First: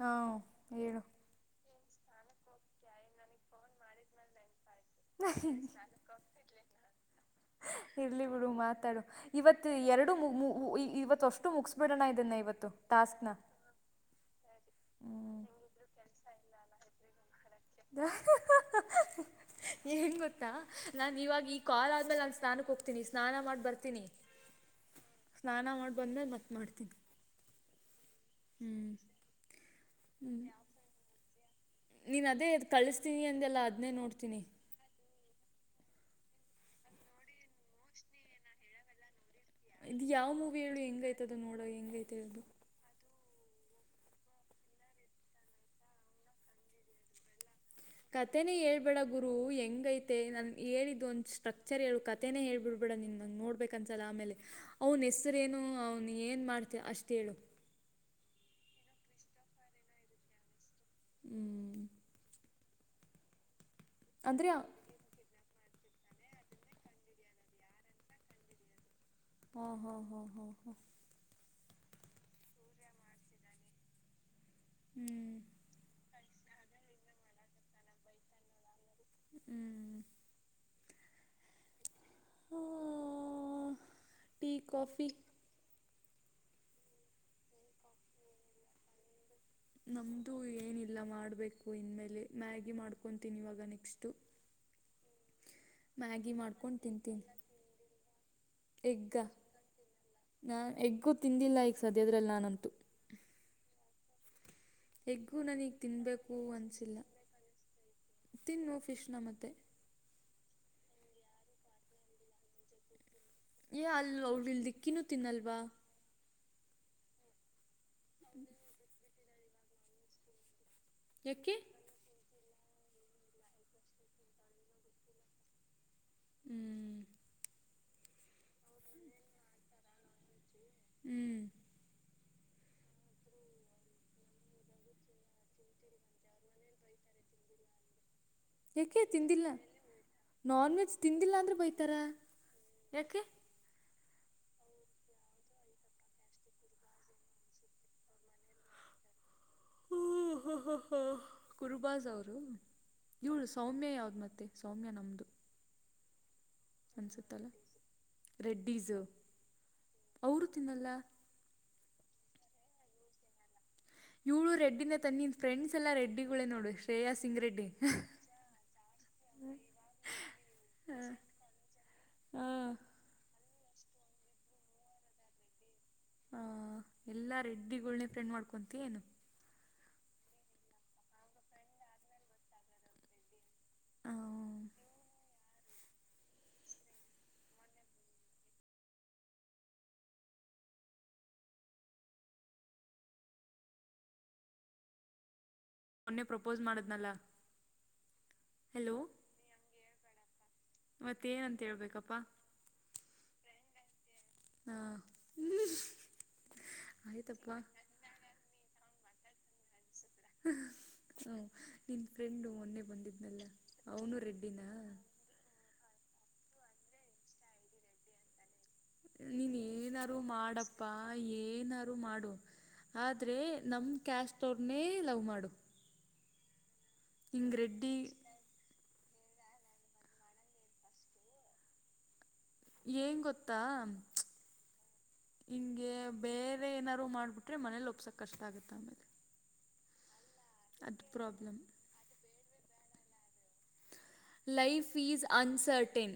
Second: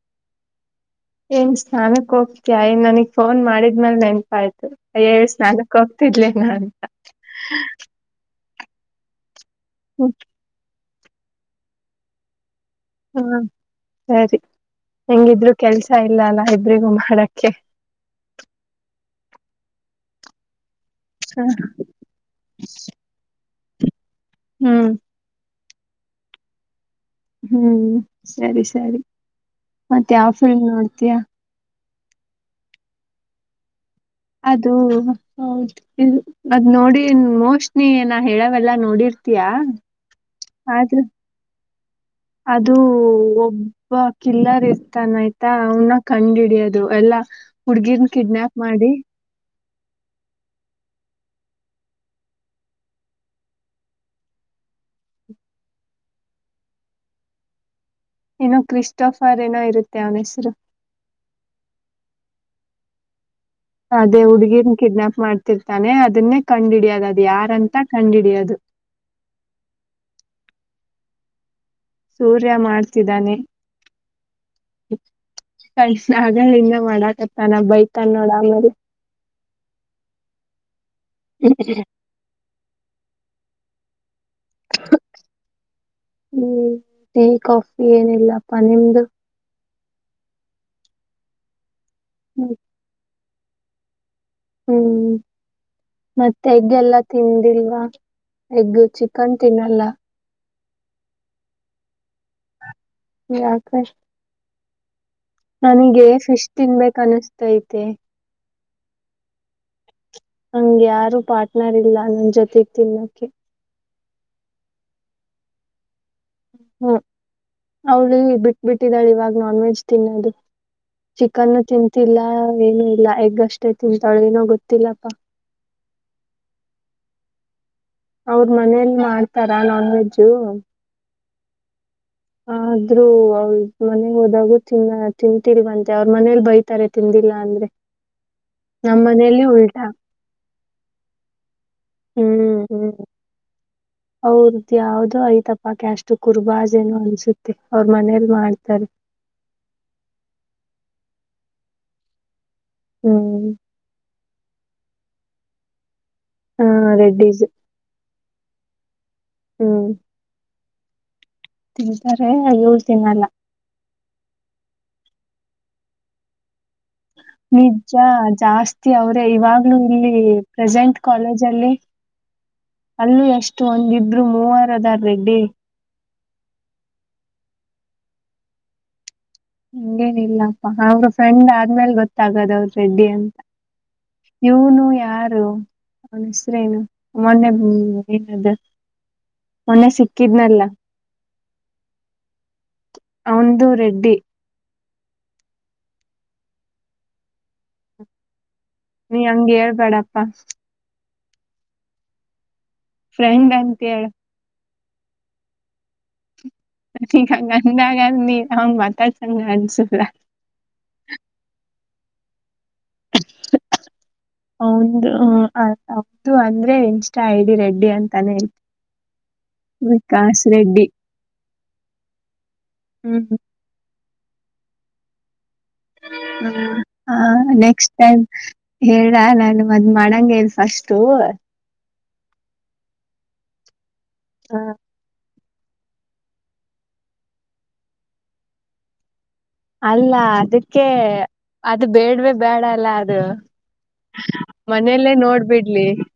ಹಾಂ ಹೇಳು ಎನ ಸ್ಥಾನ ಹೋಗ್ತ ನನಗ್ ಫೋನ್ ಮಾಡಿದ್ಮೇಲ ನೆನಪ ಆಯ್ತ. ಯ್ಯ ಸ್ನಾನಕ್ಕ ಹೋಗ್ತಿದ್ಲೇನ ಅಂತ. ಇರಲಿ ಬಿಡು ಇವತ್ತು ಎ ಎರಡು ಇವತ್ ಅಷ್ಟು ಮುಗಿಸಬಿಡೋಣ ಇದನ್ನ ಇವತ್ತು ಟಾಸ್ಕ್ನ ಹ್ಮ ಸರಿ ಹೆಂಗಿದ್ರು ಕೆಲ್ಸ ಇಲ್ಲ ಅಲ್ಲ ಇಬ್ರಿಗೂ ಮಾಡಕ್ಕೆ ಏನ್ ಗೊತ್ತಾ. ನಾನ್ ಹ ಇವಾಗ ಈ ಕಾಲ ಆದ್ಮೇಲೆ ನಾನ ಸ್ನಾನಕ್ಕ ಹೋಗ್ತೀನಿ ಸ್ನಾನ ಮಾಡ ಬರ್ತೀನಿ. ಹ್ಮ. ಸ್ನಾನ ಮಾಡಿ ಬಂದೇ ಮತ್ತ ಮಾಡ್ತಿತಿ. ಹ್ಮ ಸರಿ ಸರಿ ಮತ್ತ ಯಾವ ಫಿಲ್ಮ್ ನೋಡ್ತಯಾ. ನೀನ್ ಅದೇ ಕಳಿಸ್ತೀನಿ ಅಂದ ಎಲ್ಲ ಅದ್ನೇ ನೋಡ ಅದು ಹೌದ ಇ ಅದ್ ನೋಡಿ ಮೋಸ್ಟ ನೀ ನಾ ಹೇಳಾವಲ್ಲಾ ನೋಡಿರ್ ಇದು ಯಾವ ಮೂವಿ ಹೇಳು ಹೆಂಗ ಆಯ್ತದ ನೋಡ ಹೆಂಗ ಅದು ಒಬ್ಬ ಕಿಲ್ಲರ್ ಇರ್ತಾನ ಆಯ್ತ ಅವನ್ನ ಕಂಡ ಹಿಡಿಯೋದು ಎಲ್ಲಾ ಹುಡ್ಗಿರ್ನ್ ಕತೆೆನೇ ಕಿಡ್ನಾಪ್ ಮಾಡಿ ಹೇಳ್ಬೇಡ ಗುರು ಹೆಂಗ ಐ ನಾನ್ ಹೇಳಿದ್ದ ಒಂದ ಸ್ಟ್ರಕ್ಚರ್ ಹೇಳು ಕತೆನೇ ಹೇಳ್ಬಿಡ್ಬೇಡ ನೋಡ್ಬೇಕು ಅನ್ಸಲ್ಲ ಆಮೇಲೆ ಅವನ ಹೆಸರೇನು ಅವ್ನ ಏನ ಮಾಡ್ತ ಅಷ್ಟ ಹೇಳು. ಏನೋ ಕ್ರಿಸ್ಟೋಫರ್ ಏನೋ ಇರುತ್ತೆ ಅವನ ಹೆಸರು. ಹ್ಮ. ಅದೇ ಹಾಂ ಹುಡ್ಗಿರ್ನ ಕಿಡ್ನಾಪ್ ಮಾಡ್ತ ರ್ತಾನೆ ಅದನ್ನೇ ಕಂಡಹಿಡಿಯದ ಅದು ಯಾರಂತ ಕಂಡ ಹಿಡಿಯದು. ಹಾ ಹಾ ಹಾ ಹಾ ಹಾ. ಸೂರ್ಯ ಮಾಡ್ತಿದ್ದಾನೆ ಹ್ಞೂ ಕ ಆಗ ಹಿಂದ ಮಾಡಾಕತ್ತಾನ ಬೈತ ನೋಡ ಆಮೇಲ ಹ್ಮ. [inaudible] ಆ ಟಿ ಕಾಫಿ. ಹ್ಮ ಟಿ ಕಾಫಿ ಏನಿಲ್ಲಪ್ಪ ನಿಮ್ದು. ನಮ್ದು ಏನಿಲ್ಲ ಮಾಡ್ಬೇಕು ಇನ್ಮೇಲೆ ಮ್ಯಾಗಿ ಮಾಡ್ಕೊತೀನಿ ಇವಾಗ ನೆಕ್ಸ್ಟ ಹ್ಮ. ಮತ್ತೆ ಎಗ್ ಮಾಡ್ಕೊಂಡು ಎಲ್ಲ ತಿಂತೀನಿ ತಿಂದಿಲ್ವಾ ಎಗ್ ಚಿಕನ್ ತಿನ್ನಲ್ಲ. ನಾ ಎಗ್ಗು ತಿಂದಿಲ್ಲ ಈಗ ಸದ್ಯದ್ರಲ್ಲಿ ನಾನಂತು. ಯಾಕಾಶ್ ಎಗ್ಗು ನನಗೆ ತಿನ್ನಬೇಕು ಫಿಶ್ ತಿನ್ಬೇಕ ಅನಿಸಿಲ್ಲ ಅನಿಸ್ತೈತೆ. ತಿನ್ನು ಫಿಶ್ನ ಮತ್ತೆ. ನಂಗ ಯಾರು ಪಾರ್ಟ್ನರ್ ಇಲ್ಲ ನನ್ ಜೊತೆ ತಿನ್ನೋಕೆ. ಏ ಅಲ್ಲ ಡಿಲ್ ದಕ್ಕಿನ ತಿನ್ನ ಅಲ್ವಾ. ಹ್ಮ ಅವಳ ಬಿಟ್ ಬಿಟ್ಟಿದಾಳೆ ಇವಾಗ ನಾನ್ ವೆಜ್ ತಿನ್ನೋದು. ಯಾಕೆ ಚಿಕನ್ ತಿಂತಿಲ್ಲ. ಏನು ಇಲ್ಲ ಎಗ್ ಅಷ್ಟೇ ತಿಂತಾಳೆ ಏನೋ ಗೊತ್ತಿಲ್ಲಪ್ಪಾ. ಹ್ಮ. ಅವ್ರ ಮನೇಲಿ ಮಾಡ್ತಾರ ನಾನ್ ವೆಜ್ಜು. ಹ್ಞೂ ಹಾ [unintelligible] ಆದ್ರೂ ಅವ ಮನೆ ಹೋದಾಗೂ ತಿನ್ನ ತಿಂತಲ್ವಂತೆ ಅವ್ರ ಮನೇಲಿ ಬೈತಾರೆ ತಿಂದಿಲ್ಲ ಅಂದ್ರೆ ನಮ್ ಯಾಕೆ ಮನೇಲಿ ತಿಂದಿಲ್ಲ ಉಲ್ಟಾ ನಾನ್ ವೆಜ್ ತಿಂದಿಲ್ಲಾ ಅಂದ್ರೆ ಬೈತ ತರ ಯಕೆ ಅವ್ರ್ದ ಯಾವ್ದೋ ಐತಪಾಕೆ ಅಷ್ಟು ಕುರ್ಬಾಜೇನು ಅನ್ಸುತ್ತೆ ಅವ್ರ ಮನೇಲ್ ಮಾಡ್ತಾರೆ [unintelligible] ಹ್ಮ್ ಹ್ಮ್ ಹ್ ಹ್ಮ್ ಕುರುಬಾಜ್ ಅವರು ಇವಳ ಹ್ಮ್ ಸೌಮ್ಯ ಯಾವ್ದ್ ಮತ್ತೆ ಸೌಮ್ಯ ನಮ್ದು ಹಾ ರೆಡ್ಡಿಜು ರೆಡ್ಡಿಸು ಹ್ಮ್ ನ್ನಲ್ಲ ತಿಂತಾರೆ ಏಳ್‌ ತಿನ್ನಲ್ಲ ಯೂಳು ರೆಡ್ಡಿನ ತನ್ನಿ ಫ್ರೆಂಡ್ಸ್ಲ್ ರೆಡ್ಡಿಗಳೇ ನೋಡು ಶ್ರೇಯಾ ಸಿಂಗ ನಿಜ ಜಾಸ್ತಿ ಅವ್ರೆ ಇವಾಗ್ಲುೂ ಇಲ್ಲಿ ಪ್ರೆಸೆಂಟ್ ಕಾಲೇಜ ಅಲ್ಲಿ ಹಾ ಅಲ್ಲೂ ಎಷ್ಟು ಒಂದಿಬ್ರು ಮೂವರದಾರ್ ರೆಡ್ಡಿ ಹ ಎಲ್ಲಾ ರೆಡ್ಡಿ ಗನಿ ಪ್ರೆಂಡ್ ಮಾಡ್ಕೊಂತ ಏನು ಹಂಗೇನಿಲ್ಲಪ್ಪಾ ಅವ್ರ ಫ್ರೆಂಡ್ ಆದ್ಮೇಲೆ ಗೊತ್ತಾಗದ ಅವರು ರೆಡ್ಡಿ ಅಂತ ಇವನು ಯಾರು ಹ ಹೆಸ್ರೇನು ಮೊನ್ನೆ ಏನ್ದ ಮೊನೆ ಸಿಕ್ಕಿದ್ನಲ್ಲ ಅವಂದು ರೆಡ್ಡಿ ಮೊನ್ನೆ ಪ್ರಪೋಸ್ ಮಾಡದ್ನಲ್ಲ ನೀ ಹಂಗ ಹೇಳ್ಬೇಡಪ್ಪಾ ಮತ್ತೇಏನಂತ ಹೇಳ್ಬೇಕಪ್ಪಾ ಫ್ರೆಂಡ್ ಅಂತೇಳ ಆಯ್ತಪ್ಪ ಗಂದಾಗ ನೀ ಅವನ್ ಮಾತಾಡ್ ಅ ನಿನ್ ಫ್ರೆಂಡು ಮೊನ್ನೆ ಬಂದಿದ್ನಲ್ಲ ಅವನು ರೆಡ್ಡಿನ ಹೌದು ಅಂದ್ರೆ ಇನ್ಸ್ಟಾ ಐ ಡಿ ರೆಡ್ಡಿ ಅಂತಾನೇ ಹೇತವಿ ನೀನ್ ಏನಾರು ವಿಕಾಸ್ ರೆಡ್ಡಿ ಮಾಡಪ್ಪಾ ಏನಾರು ಮಾಡು ಹ್ಮ್ ಆದ್ರೆ ನಮ ಕ್ಯಾಸ್ಟ್ ಅವ್ರನೇ ಲವ್ ಮಾಡು ಹ ಹ ಹಿಂಗ್ ನೆಕ್ಸ್ಟ್ ರೆಡ್ಡಿ ಟೈಮ್ ಹೇಳ ನಾನು ಮದ್ ಮಾಡಂಗ ಇಲ್ ಫಸ್ಟು ಏನ್ ಗತ್ತಾ ಹಾ ಹಿಂಗೆ ಬೇರೆ ಏನಾರರು ಮಾಡ್ಬಿಟ್ರೆ ಮನೇಲಿ ಒಪ್ಸಕ್ ಕಷ್ಟ ಆಗತ್ತ ಆಮೇಲೆ ಅಲ್ಲ ಅದಕ್ಕೆ ಅದು ಪ್ರಾಬ್ಲಮ್ ಅದು ಬೇಡ್ವ ಬೇಡ ಅಲ್ಲ ಅದು ಲೈಫ್ ಮನೇಲ್ಲೇ ಈಸ್ ನೋಡ್ಬಿಡ್ಲಿ ಅನ್ಸರ್ಟೈನ್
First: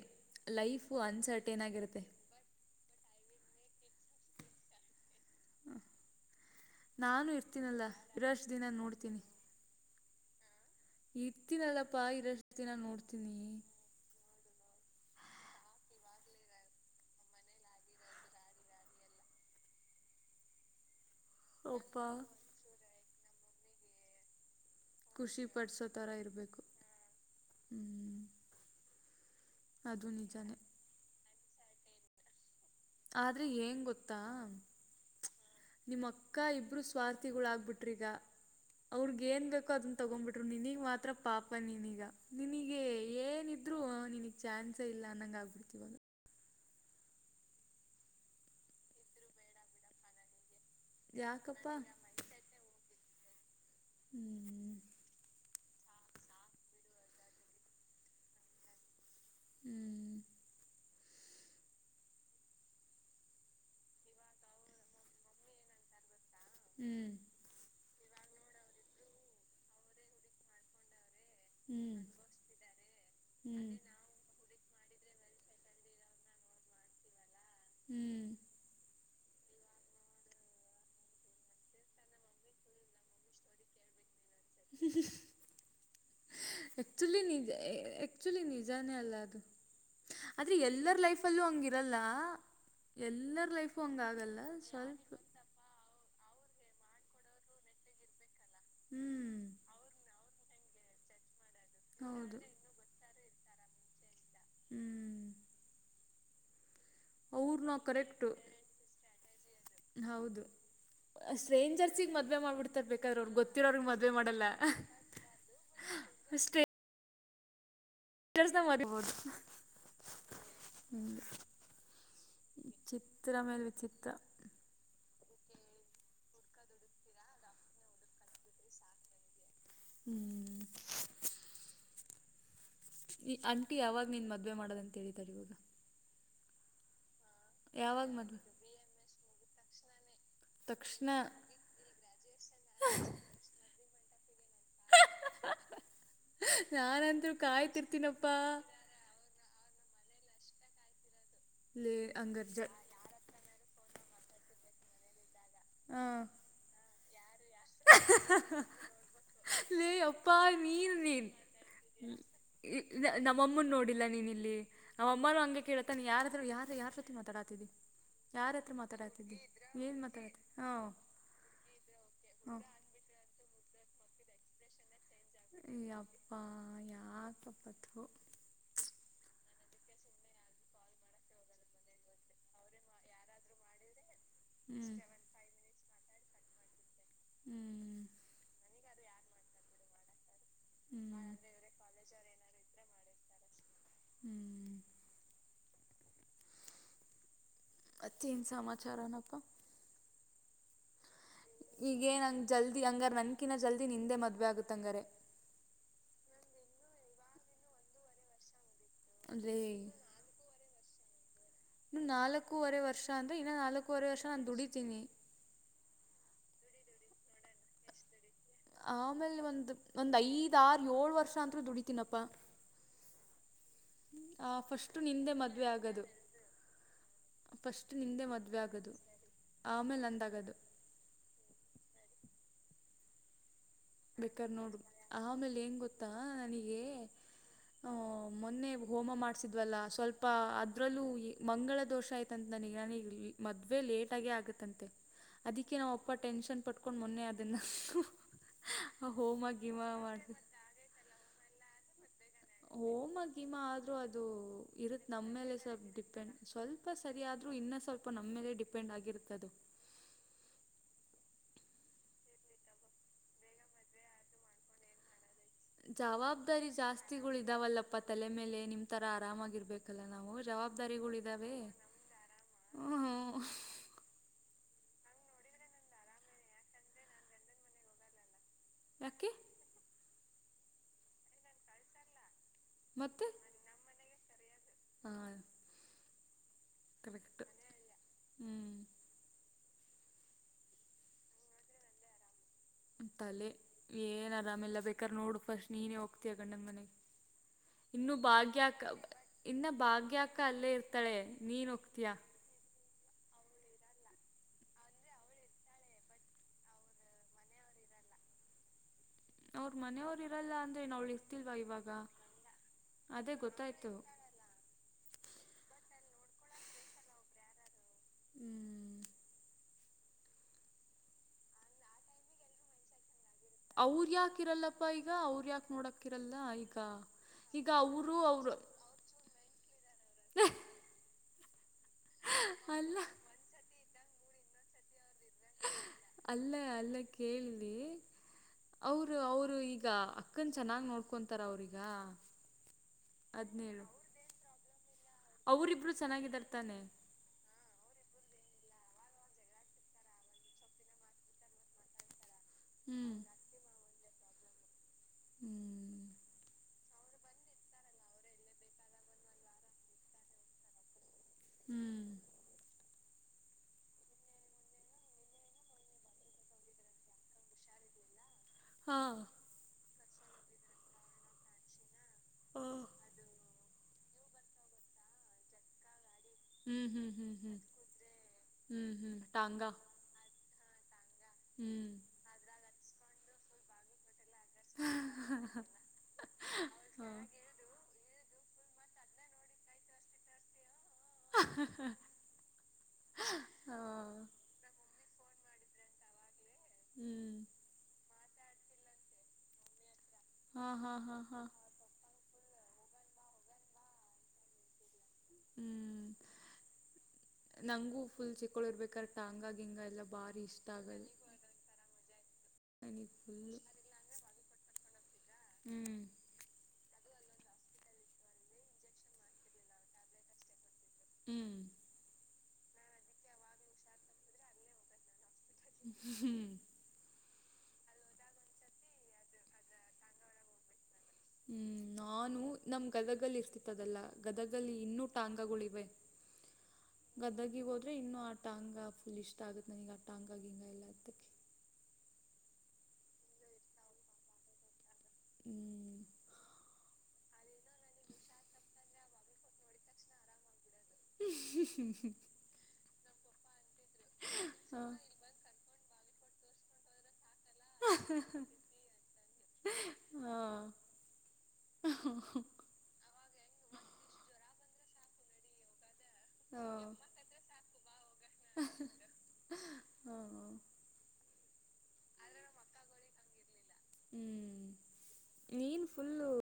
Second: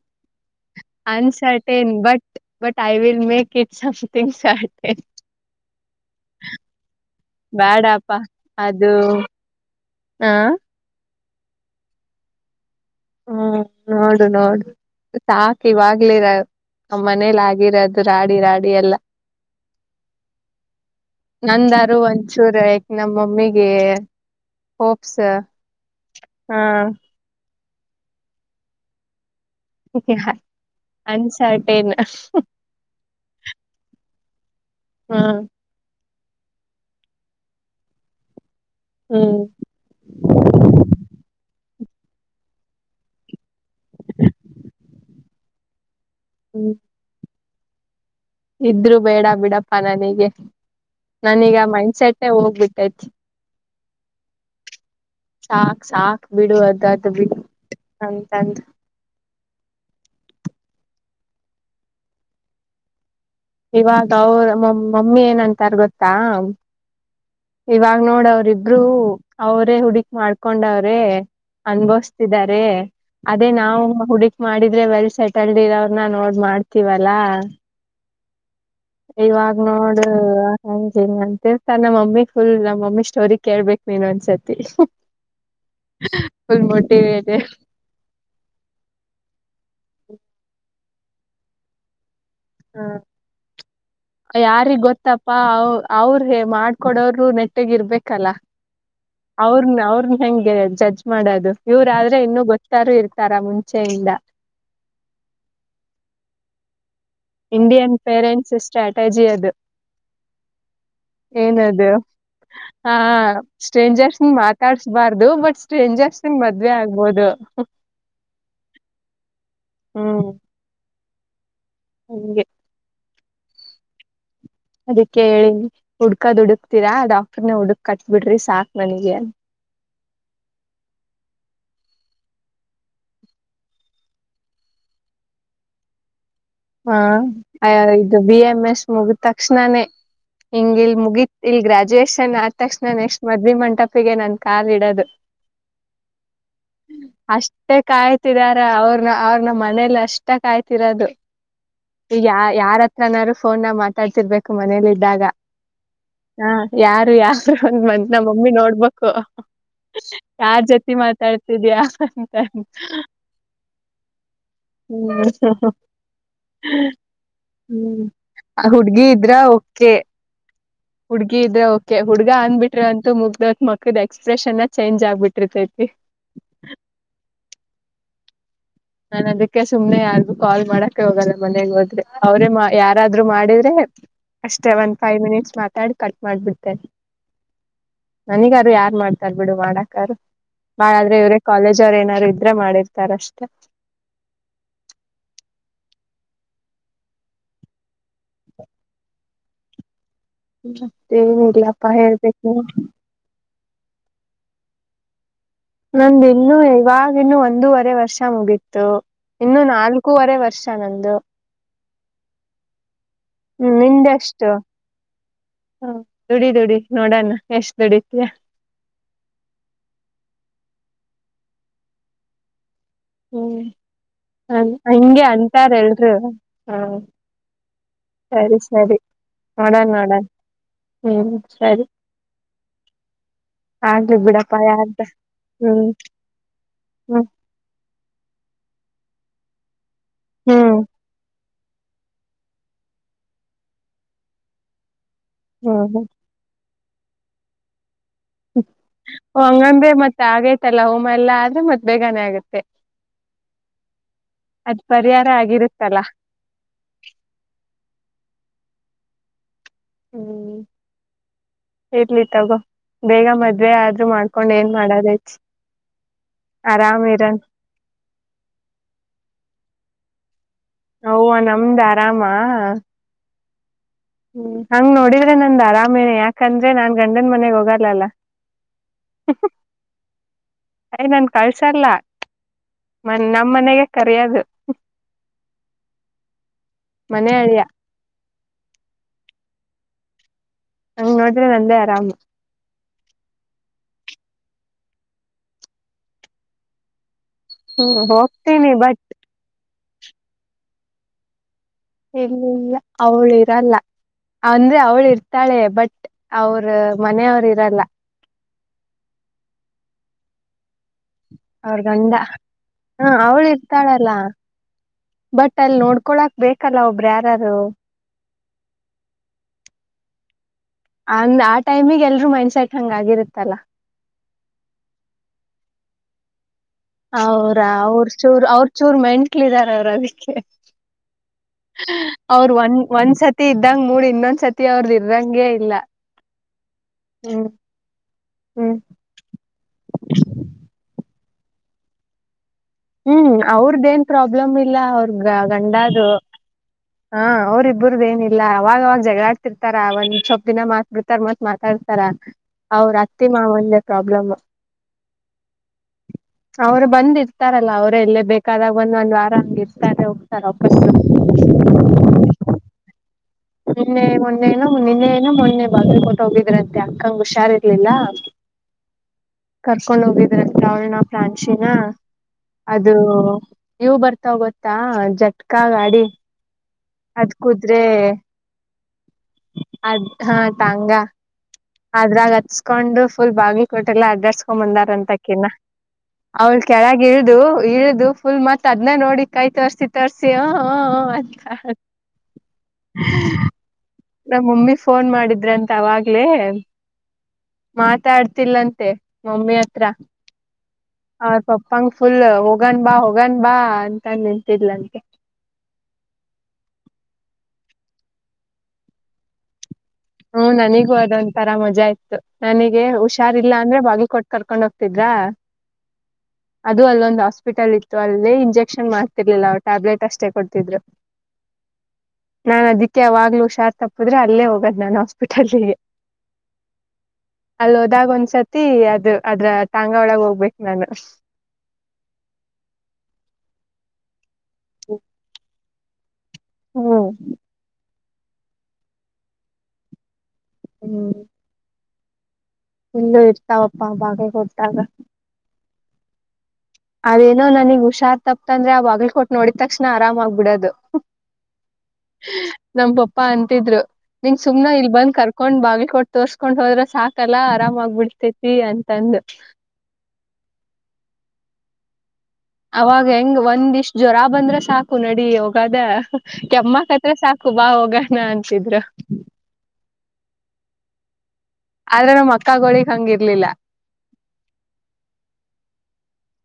ಲೈಫು ಅನ್ಸರ್ಟೈನ್ ಅನ್ಸರ್ಟೇನ್ ಆಗಿರುತ್ತೆ but but I will make it something started ನಾನು ಇರ್ತೀನಲ್ಲಾ ಇರಷ್ಟ ದಿನ ನೋಡ್ತೀನಿ ಹಾ ಇತ್ತಿನಲ್ಲಪ್ಪಾ ಇದರಷ್ಟ ದಿನ ನೋಡ್ತೀನಿ ರೋನಾಲ್ಡ್ ಸಾಕ ಇವಾಗ್ಲಿರ ನಮ್ಮ ಮನೇಲಿ ಆಗಿರೋದು ರಾಡಿ ರಾಡಿ ಎಲ್ಲ ನಂದಾರು ಅಪ್ಪ ಒಂಚೂರಕ್ ನಮ್ಮ ಮಮ್ಮಿಗೆ ಹೋಪ್ಸ್ ಖುಷಿ ಪಡ್ಸೋ ತರ ಹ ಇರ್ಬೇಕು ಹ್ಮ್ ್ ಅನ್ಸರ್ೆನ್ ಆದ್ರೆ ಏಂಗ ಗೊತ್ತಾ ಹಾ ನಿಮ್ಮ ಅಕ್ಕ ಇಬ್ರು ಸ್ವಾರ್ಥಿಗಳಾಗಬಿಟ್ರಿಗ.. [unintelligible] ಅವ್ರಗ್ ಏನ್ ಹ್ಮ್ ಬೇಕೋ ಅದನ್ ತಗೊಬಿಟ್ರು ನಿನಗ್ ಮಾತ್ರ ಪಾಪ ನೀನ್ಗ ಇದ್ರರು ನಿನಗ್ ಚಾನ್ಸ ಇಲ್ಲ ಅನ್ನಂಗಗೆ ಆಗ್ಬಿಡ್ತಿ ಬದು ಹ್ಮ ಇದ್ರು ಬೇಡ ಬಿಡಪ್ಪಾ ನನಗೆ ನನೀಗ ಯಾಕಪ್ಪ ಮೈಂಡ್ಸೆಟ್ ಹೋಗ್ಬಿಟ್ಟೈತಿ ಹ್ಮ್ ಸಾಕ್ ಸಾಕ್ ಬಿಡು ಅದದು ಬ [unintelligible] ಅಂತಂದ ಹ್ಮ್ ಇವಾಗ ಅವ್ರ ಮಮ್ಮಿ ಏನಂತಾರ ಗೊತ್ತಾ ಹ್ಮ್ ಇವಾಗ ನೋಡ ಅವ್ರಿಬ್ರು ಅವ್ರೇ ಹುಡಕ್ ಮಾಡ್ಕೊಂಡವ್ರೇ ಹ್ಞೂ ಅನ್ಭವಸ್ತಿದಿದ್ದಾರೆ ಅದೇ ಹ್ಞೂ ನಾವು ಹುಡುಕೀ ಮಾಡಿದ್ರೆ ಬಲ್ ಸೆಟಲ್ದರ ಅವ್ರನ್ನ ನೋಡ್ ಮಾಡ್ತೀವಲ್ಲಾ ಹ್ಞೂ ಇವಾಗ್ ನೋಡು ಹಗೆ ನಂತೇಳ್ತ ನಮ್ಮ ಮಮ್ಮಿ ಫುಲ್ ನಮ ಮಮ್ಮಿ ಸ್ಟೋರಿ ಕೇಳ್ಬೇಕು ನೀನೊಂದ್ ಸರಿ ಹ್ಮ ಫುಲ್ ಆಕ್ಚುಲಿ ಮೋಟಿವೇಟ್ ನಿಜ ಆಕ್ಚುಲಿ ನಿಜಾನೇ ಅಲ್ಲ ಅದು ಆದ್ರೆ ಎಲ್ಲರ ಲೈಫ್ ಅಲ್ಲೂ ಹಂಗಿರಲ್ಲ ಹ್ಮ ಎಲ್ಲರ ಲೈಫು ಹಂಗಾಗಲ್ಲ ಯಾರಿಗ್ ಸ್ವಲ್ಪ ಗೊತ್ತಪ್ಪಾ ಅವ ಅವ್ರ ಮಾಡ್ಕೊಡೋರು ನೆಟ್ಟಗ ಇರ್ಬೇಕಲ್ಲ ಹ್ಮ್ ಅವ್ರನ್ನ ಅವ್ರನ್ನ ಹೆಂಗೆ ಜಡ್ಜ್ಮಾಡೋದು ಇವ್ರ ಆದ್ರೆ ಹೌದು ಇನ್ನುೂ ಗೊತ್ತಾರೂ ಇರ್ತಾರ ಮುಂಚೆಯಿಂದ ಹ್ಮ್ ಅವ್ರು ನಾವು ಇಂಡಿಯನ್ ಕರೆಕ್ಟು ಪೇರೆಂಟ್ಸ್ ಸ್ಟ್ರಾಟಜಿ ಅದು ಹೌದು ಏನದು ಸ್ಟ್ರೇಂಜರ್ಸಿಗೆ ಮದುವೆ ಮಾಡ್ಬಿಡ್ತಾರೆ ಹ ಬೇಕಾದ್ರೆ ಅವ್ರಿಗೆ ಗೊತ್ತಿರೋರಿಗೆ ಮದುವೆ ಸ್ಟೇಜರ್ಸ್ ಮಾಡಲ್ಲ ಮಾತಾಡ್ಸ್ಬಾರ್ದು ಬಟ್ ಸ್ಟೇಜ್ ಸ್ಟೇಜರಸ್ ಮದ್ವೆ ಆಗ್ಬೋದು ಹ್ಮ್ [unintelligible] ಹಂಗೆ ವಿಚಿತ್ರ ಮೇಲೆ ವಿಚಿತ್ರ ಅದಕ್ಕೆ ಹೇಳಿ ಹುಡ್ಕದ್ ಹುಡುಕ್ತೀರಾ ಡಾಕ್ಟರ್ನ ಹುಡುಕ್ ಕಟ್ ಬಿಡ್ರಿ ಸಾಕ್ ನನಗೆ ಅಂತ ಹ್ಮ್ ಈ ಅಂಟಿ ಯಾವಾಗ ನೀನು ಮದುವೆ ಮಾಡೋದಂತೇಳತಾರೆ ಇವಾಗ ಹಾಯ ಯಾವಾಗ ಇದು ಬಿ ಮದ್ವೆ ಏಮ್ ಎಸ್ ಮುಗಿದ ತಕ್ಷಣಾನೇ ಹಿಂಗ ಇಲ್ ತಕ್ಷಣ ಮುಗೀತ್ ಇಲ್ ಗ್ರಾಜುಯೇೇಶನ್ ಆದ ತಕ್ಷಣ ನೆಕ್ಸ್ಟ್ ಮದ್ಲಿ ಮಂಟಪಿಗೆ ನನ್ ಕಾಲ್ ಇಡದು ನಾನಂತೂ ಅಷ್ಟೇ ಕಾಯ್ತಿರ್ತೀನಪ್ಪಾ ಕಾಯ್ತಿದಾರ ಅವ್ರನ ಅವ್ರನ ಮನೇಲಿ ಅಷ್ಟೇ ಇಷ್ಟ ಕಾಯ್ತಿರೋದು ಲೇ ಈ ಯ ಹಂಗರ್ಜ ಯಾರತ್ರನರು ಫೋನ್ ಮಾತಾಡ್ತಿರ್ಬೇಕು ಮನೇಲಿ ಇದ್ದಾಗ ಹ ಹಾ ಯಾರು ಯಾ ಒಂದ್ ಮಂದ ನ ಮಮ್ಮಿ ನೋಡ್ಬೇಕು ಅಲ್ಲೇ ಅಪ್ಪಾ ಯಾರ್ ಜೊತಿ ನೀನ್ ನೀನ್ ಮಾತಾಡ್ತಿದ್ಯಾ ಅಂತ ಹ್ಮ್ ನಮ್ಮಮ್ಮನ್ ನೋಡಿಲ್ಲ ನೀನ್ ಇಲ್ಲಿ ನಾವ ಅಮ್ಮಾರ ಹಂಗೆ ಕೇಳತಾನ ಯಾರಾದ್ರು ಯಾರ ಯಾರ ಜೊತಿ ಮಾತಾಡಾತಿದ್ದಿ ಹ್ಮ್ ಹುಡ್ಗಿ ಇದ್ರ ಕೆ ಮಾತಾಡತಿ ಹಾ ಹುಡ್ಗಿ ಇದ್ರೆ ಕೆ ಹುಡ್ಗಿ ಹುಡುಗ ಹಾ ಅಂದ್ಬಿಟ್ರ ಅಂತೂ ಮುಗ್ದೋತ್ ಮುಖದ ಎಕ್ಸ್ಪ್ರೆಷನ್ ಚೇಂಜ್ ಆಗ್ಬಿಟ್ಟ ಯಾಪ್ಪಾ ಯಾಕಪ್ಪತ್ ಅದ್ಕೆ ಸುಮ್ನೆ ಯಾರ್ದು ಕಾಲ್ ಮಾಡಕ್ಕೆ ಹೋಗಲ್ಲ ಮನೆಗ್ ಹೋದ್ರೆ ಅವ್ರೇ ಯಾರಾದ್ರು ಮಾಡಿದ್ರೆ ಅಷ್ಟೇ ಹ್ಮ್ ಒನ್ ಫೈವ್ ಮಿನಿಟ್ಸ್ ಮಾತಾಡಿ ಕಟ್ ಮಾಡ್ಬಿಡ್ಟ್ಟೆ ಹ್ಮ್ ನನಗಾರು ಯಾರ್ ಮಾಡ ಬಿಡು ಮಾಡಕಾರ ಹ್ಮ್ ಮಾಡಾದ್ರೆ ಇವ್ರೇ ಕಾಲೇಜ್ ಅವರು ಏನಾದಾರರು ಇದ್ರೆ ಮಾಡಿರ್ತಾರ ಅಷ್ಟೆ ಹ್ಮ್ ಮತ್ತೆ ಏನ ಸಮಾಚಾರಪ್ಪ ಮತ್ತೆ ಏನಿಲ್ಲಪ್ಪ ಈಗೇ ಹೇಳ್ಬೇಕ ನಂಗೆ ಜಲ್ದಿ ನೀನೇ ಹಂಗಾರ ನನ್ಕಿನ್ನ ಜಲ್ದಿ ನಿಂದೆ ಮದುವೆ ಆಗುತ್ತೆ ಆಗಿದ್ರೆ ನಂದ ಇನ್ನುೂ ಇವವಾಗಿ ಇನ್ನು ಒಂದೂವರೆ ವರ್ಷ ಮುಗಿತಿ ಅಂದರೆ ಇನ್ನುೂ [unintelligible] ನಾಲ್ಕೂವರೆ ವರ್ಷ ನಂದುಂದು ಇ ನಾಲ್ಕೂವರೆ ವರ್ಷ ಅಂದ್ರೆ ಇನ್ನ ಹ್ಮ್ ನಾಲ್ಕೂವರೆ ವರ್ಷ ನಾು ನಿಂದೆಷ್ಟು ದುಡಿತೀನಿ ನೋಡಣ ಆಮೇಲೆ ಒಂದು ಒಂದ್ ಐದ ಏಳ್ ವರ್ಷ ಅಂತತ್ೂ [unintelligible] ದುಡಿತೀನಪ್ಪಾ ಹ್ಮ್ ಫಸ್ಟು ಹಗೆ ನಿಂದೆ ಮದುವೆ ಅಂತಾರ ಆಗೋದು ಎಲ್ರು ಹಾ ಫಸ್ಟ್ ನಿಂದೆ ಸರಿ ಮದುವೆ ಆಗೋದು ಸರಿ ನೋಡಣ ಆಮೇಲೆ ನೋಡಣ ನಂದಾಗೋದು ಹ್ಮ್ ಸರಿ ಆಗ್ಲಿ ಬೇಕಾರ್ ಬಿಡಪ್ಪ ನೋಡ್ ಯಾರ್ದ ಆಮೇಲೆ ಹೆಂಗ ಹ್ಮ್ ಗೊತ್ತಾ ನನಗೆ ಹ್ಮ್ ಆ ಮೊನ್ನೆ ಹೋಮ ಮಾಡ್ಸಿದ್ವಲ್ಲ ಸ್ವಲ್ಪ ಹ್ಮ್ ಅದ್ರಲ್ಲೂ ಮಂಗಳ ದೋಷ ಆಯ್ತಂತ [unintelligible] ನನಗೆಗ ನಾನಗ ಮದ್ವೆ ಲೇಟ್ ಆಗೇ ಆಗತ್ತಂತೆ ಅದಿಕ್ಕೆ ಹ್ಮ್ ಹ್ಮ್ ನಮ್ಮಪ್ಪ ಟೆನ್ಶನ್ ಪಟ್ಕೊಂಡ್ ಮೊನ್ನೆ ಅದನ್ನ ಹಂಗಂದ್ರೆ ಮತ್ ಆಗೇೈತಲ್ಲ ಹೋಮ [unintelligible] ಎಲ್ಲಾ ಆದ್ರೆ ಮತ್ತ್ ಬೇಗನೆೇ ಆಗತ್ತೆ ಹೋಮ ಗೀಮಾ ಆದ್ರೂ ಅದು ಇರುತ್ತೆ ನಮ್ಮ ಪರಿಹಾರ ಮೇಲೆ ಸ್ವಲ್ಪ ಆಗಿರುತ್ತಲ್ಲ ಡಿಪೆಂಡ್ ಸ್ವಲ್ಪ ಸರಿಾದ್ರರು ಇನ್ನು ಸ್ವಲ್ಪ ನಮ್ಮ ಮೇಲೆ ಡಿಪೆಂಡ್ ಆಗಿರ್ತದು ಹ್ಮ್ ಇರ್ಲಿ ತಗೋ ಬೇಗ ಮದ್ವೆ ಆದ್ರರು ಮಾಡ್ಕೊಂಡ್ ಏನ್ ಮಾಡದಚ್ಚ ಜವಾಬ್ದಾರಿ ಜಾಸ್ತಿಗಳು ಇದಾವಲ್ಲಪ್ಪ ತಲೆ ಮೇಲೆ ನಿಮ್ ತರ ಆರಾಮಾಗಿರ್ಬೇಕು ಲ್ಲ ನಾವು ಜವಾಬ್ದಾರಿಗಳು ಅವ್ವ ಇದಾವೆ ನಮ್ದ್ ಆರಾಮ ಹ ಹ್ಮ್ ಹಂಗ್ ನೋಡಿದ್ರೆ ನಂದ್ ಆರಾಮೇನೆ ಯಾಕಂದ್ರೆ ನಾನ್ ಗಂಡನ್ ಮನೆಗ್ ಹೋಗಲ್ಲಲ್ಲ ಯಾಕೆ ಅಯ್ ನನ್ ಕಳ್ಸಲ್ಲ ಮನ್ ನಮ ಮನೆಗೆ ಕರಿಯೋದು ಹಾ ಮನೆ ಅಳಿಯ ಹ್ಞೂ ಹಂಗ ನೋಡ್ರೆ ನಂದೇ ಆರಾಮು ತಲೆ ಏನ್ ಆರಾಮೆಲ್ಲ ಬೇಕಾದ ನೋಡು ಫಸ್ಟ್ ನೀನೇ ಹೋಗ್ತಯ ಗಂಡಂಗ ಮನೆಗೆ ಹ್ಮ್ ಹೋಗ್ತೇನಿ ಬಟ್ ಭಾಗ್ಯಾಕ ಅಲ್ಲೇ ಇರ್ತಾಳೆ ನೀನ್ ಇಲ್ಲಿಲ್ಲ ಅವಳ ಇ ಇರಲ್ಲ ಅಂದ್ರೆ ಅವಳು ಇರ್ತಾಳೆ ಬಟ್ ಅವ್ರ ಮನೆಯವ್ರ ಇರಲ್ಲ ಅವ್ರ ಮನೆಯವರು ಇರಲ್ಲ ಅಂದ್ರೆ ನ ಅವಳಿಸ ಅವ್ರ ಗಂಡ ಹಾ ಅದೇ ಅವಳು ಗೊತ್ತಾಯಿತು ಇರ್ತಾಳಲ್ಲ ಬಟ್ ಅಲ್ ನೋಡ್ಕೊಳಕ್ ಬೇಕಲ್ಲ ಒಬ್ರ ಯಾರಾರು ಹ್ಞೂ ಅ ಆ ಟೈಮಿಗೆ ಎಲ್ರೂ ಮೈಂಡ್ಸೆಟ್ ಹಂಗ ಆಾಗಿಿರುತ್ತೆ ಅವ್ರ ಯಾಕ ಇರಲ್ಲಪ್ಪ ಈಗ ಅವ್ರ ಯಾಕ ನೋಡಕ್ ಇರಲ್ಲ ಈಗ ಅವರ ಈಗ ಅವ್ರ ಅವರು ಚೂರ್ ಅವರು ಅವ್ರ ಚೂರ್ ಮೆಂಟ್ಲ್ ಇದಿದಾರ ಅವ್ರ ಅದಕ್ಕೆ ಅವ್ರ ಒಂದ್ ಅಲ್ಲ ಒಂದ್ಸತಿ ಇದ್ದಂಗ ಮೂಡ್ ಇನ್ನೊಂದ್ ಸತಿ ಅವ್ರದ ಇರಂಗೆ ಇಲ್ಲ ಅಲ್ಲ ಅಲ್ಲ ಕೇಳಿ ಹ್ಮ್ ಇಲ್ಲಿ ಹ್ಮ್ ಅವರು ಅವರು ಈಗ ಅಕ್ಕನ್ ಚೆನ್ನಾಗ್ ನೋಡ್ಕೊಂತಾರ ಅವ್ರಿಗ ಹ್ಮ್ ಅವ್ರದ ಏನ್ ಪ್ರಾಬ್ಲಮ್ ಇಲ್ಲ ಅವ ಗ ಅವರಿಬ್ರು ಗಂಡದು ಚೆನ್ನಾಗಿದಾರ ತಾನೆ ಹ ಅವರಿಬ್ ಒಬ್ಬರದ ನಿಲ್ಲ ಅವಾಗವಾಗ ಜಗಳಾಡ್ತಿರ್ತಾರ ಒಂದ್ ಚೊಪ್ಪಪ್ ದಿನ ಮಾತ್ ಬಿಿಡ್ತಾರ ಮತ್ ಮಾತಾಡ್ತಾರ ಹ್ಞೂ ಅವರತ್ತಿ ಮಾವ ಒಂದೆ ಪ್ರಾಬ್ಲಮ್ ಹ್ಮ್ ಅವ್ರು ಬಂದಿರ್ತಾರಲ್ಲ ಅವರೇ ಎಲ್ಲೇ ಬೇಕಾದಾಗ ಒಂದ್ ಒಂದ್ ವಾರ ಹಂಗ ಇರ್ತಾರೆ ಹೋಗ್ತಾರ ಹ್ಮ್ [unintelligible] ನಿನ್ನೆ ಮೊನ್ನೆನೋ ನಿನ್ನೆ ಏನೋ ಮೊನ್ನೆ ಬದ್ರ ಕೊಟ್ಟ ಹೋಗಿದ್ರಂತೆ ಅಕ್ಕಂಗ ಹುಷಾರ್ ಇರ್ಲಿಲ್ಲ ಹಾಂ ಕರ್ಕೊಂಡ್ ಹೋಗಿದ್ರಲ್ ಅವಳ ನಾ ಪ್ರಾಂಶಿನ [inaudible] ಅದು ನೀವು ಬರ್ತಾ ಗೊತ್ತಾ ಜಟ್ಕಾ ಗಾಡಿ ಅದ್ ಕೂದ್ರೆ ಹ್ಮ್ ಹ್ಮ್ ಅದ ಹಾ ತಾಂಗ ಹ್ಞೂ ಕೊಟಲ್ಲ ಅಡಡ್ಸ್ಕೊಂಡ್ ಬಂದಾರ ಅಂತಕಿನ ಅವ್ಳ ಕೆಳಗ ಹಾಂ ಇಳ್ದು ಇಳು ಫುಲ್ ಮತ್ ಅದ್ ನೋಡಿ ಕೈ ತರ್ಸಿ ತರ್ಸಿ ಹಾ ಹಾಂ ನಮ್ಮ ಮಮ್ಮಿ ಫೋನ್ ಮಾಡಿ ಮಾಡಿದ್ರಂತ ಅವಾಗ್ಲೇ ಹ್ಞೂ ಮಾತಾಡ್ತಿಲ್ಲಂತೆ ಮಮ್ಮಿ ಹತ್ರ ಹಾ ಹಾ ಹಾ ಹ ಹಾ ಪಪ್ಪಾಂಗ ಫುಲ್ೋಗ ಹೋಗನ್್ ಬಾ ಹೋಗ್ ಬಾ ಅಂತ ನಿಂತಿಲ್ಲ ನಂಗೆ ಹ್ಮ್ ನಂಗೂ ಫುಲ್ ಚಿಕ್ಕಳ ಇರ್ಬೇಕಾರಟ ಹಂಗ ಹಿಂಗ ಹ್ಮ ನನಿಗೂ ಅದೊಂಂತರ ಮಜಾ ಇತ್ತು ನನಿಗೆ ನನಗೆ ಹುಷಾರ್ಿಲ್ಲಾ ಫುಲ್ಲು ಅಂದ್ರೆ ಬಾಗಿ ಕೊಟ್ಟ ಕರ್ಕೊಂಡ್ ಹೋಗ್ತಿದ್ರಾ ಹ್ಮ್ ಅದು ಅಲ್ಲೊಂದು ಆಸ್ ಹಾಸ್ಪಿಟಲ್ ಇತ್ತು ಅಲ್ಲೇ ಇಂಜೆಕ್ಷನ್ ಮಾಡ್ತಿರ್ಲಿಲ್ಲ ಅವವು ಟ್ಯಾಬ್ಲೆಟ್ ಅಷ್ಟೇ ಕೊಡ್ತಿದ್ರು ಹ್ಮ್ ನಾನ್ ಅದಿಕ್ಕೆ ಅವಾವಾಗ್ಲುೂ ಶಾರ್ ತಪ್ಪಿದ್ರೆ ಅಲ್ಲೇ ಹೋಗದ್ ನನ್ ಹಾಸ್ಪಿಟಲ್ಗೆ ಹ್ಮ್ ಅಲ್ ಹೋದಾಗ ಒಂದ್ಸತಿ ಅದು ಅದ್ರ ತಾಂಗಾ ಒಳಗ ಹೋಗ್ಬೇಕಕ್ ನಾನು ಹ್ಮ್ ನಾನು ನಮ್ ಗದಗಲ್ಲಿ ಇರ್ತಿತ್ತದಲ್ಲ ಗದಗದಲ್ಲಿ ಇನ್ನೂ ಟಾಂಗಗಳು ಇಿವವೆ ಹ್ಮ್ ಗದ್ದಗಗ್ ಹೋದ್ರೆ ಇನ್ನು ಆಟಾಂಗ ಫುಲ್ ಇಷ್ಟ ಆಗತ್ ನನಗ್ ಆಟಾಂಗ ಹ್ಮ ಇಲ್ಲ ಇರ್ತಾವಪ್ಪಾ ಬಾಗ ಕೊಟ್ಟಾಗ ಹ್ಮ್ ಅದೇನೋ ನನಗ್ುಷಾರ್ ತಪ್ಪತ ಅಂದ್ರೆ ಆ ಬಗ್ಲ ಕೊಟ್ಟು ನೋಡಿದ ತಕ್ಷಣ ಆರಾಮಾಗಗ್ಬಿಡೋದು ಹ್ಮ ಪ್ಪಾ ಅಂತಿದ್ರು ನಿಂಗ ಸುಮ್ನೆ ಇಲ್ ಬಂದ್ ಕರ್ಕೊಂಡ್ ಬಾಗಿಲಿ ಕೊಟ್ಟು ತೋರ್ಸ್ಕೊಂಡ್ ಹೋದ್ರೆ ಸಾಕ ಲಾ ಆರಾಮಾಗಬ ಬಿಡ್ತೇತಿ ಅಂತಂದ ಹಾ ಅವಾಗ ಹೆಂಗ ಒಂದ್ ಇಷ್ಟ್ ಜ್ವರ ಬಂದ್ರೆ ಸಾಕು ನಡಿ ಹೋಗದ ಹಾ ಕೆಮ್ಮಕತ್ರ ಸಾಕು ಬಾ ಹೋಗಣ ಅಂತಿದ್ರು ಆದ್ರೆ ನಮ್ಮ್ ಅಕ್ಕೋಳಗ್ ಹಂಗಿರ್ಲಿಲ್ಲ ಹ್ಮ್ ನೀನ್ ಫುಲ್ಲು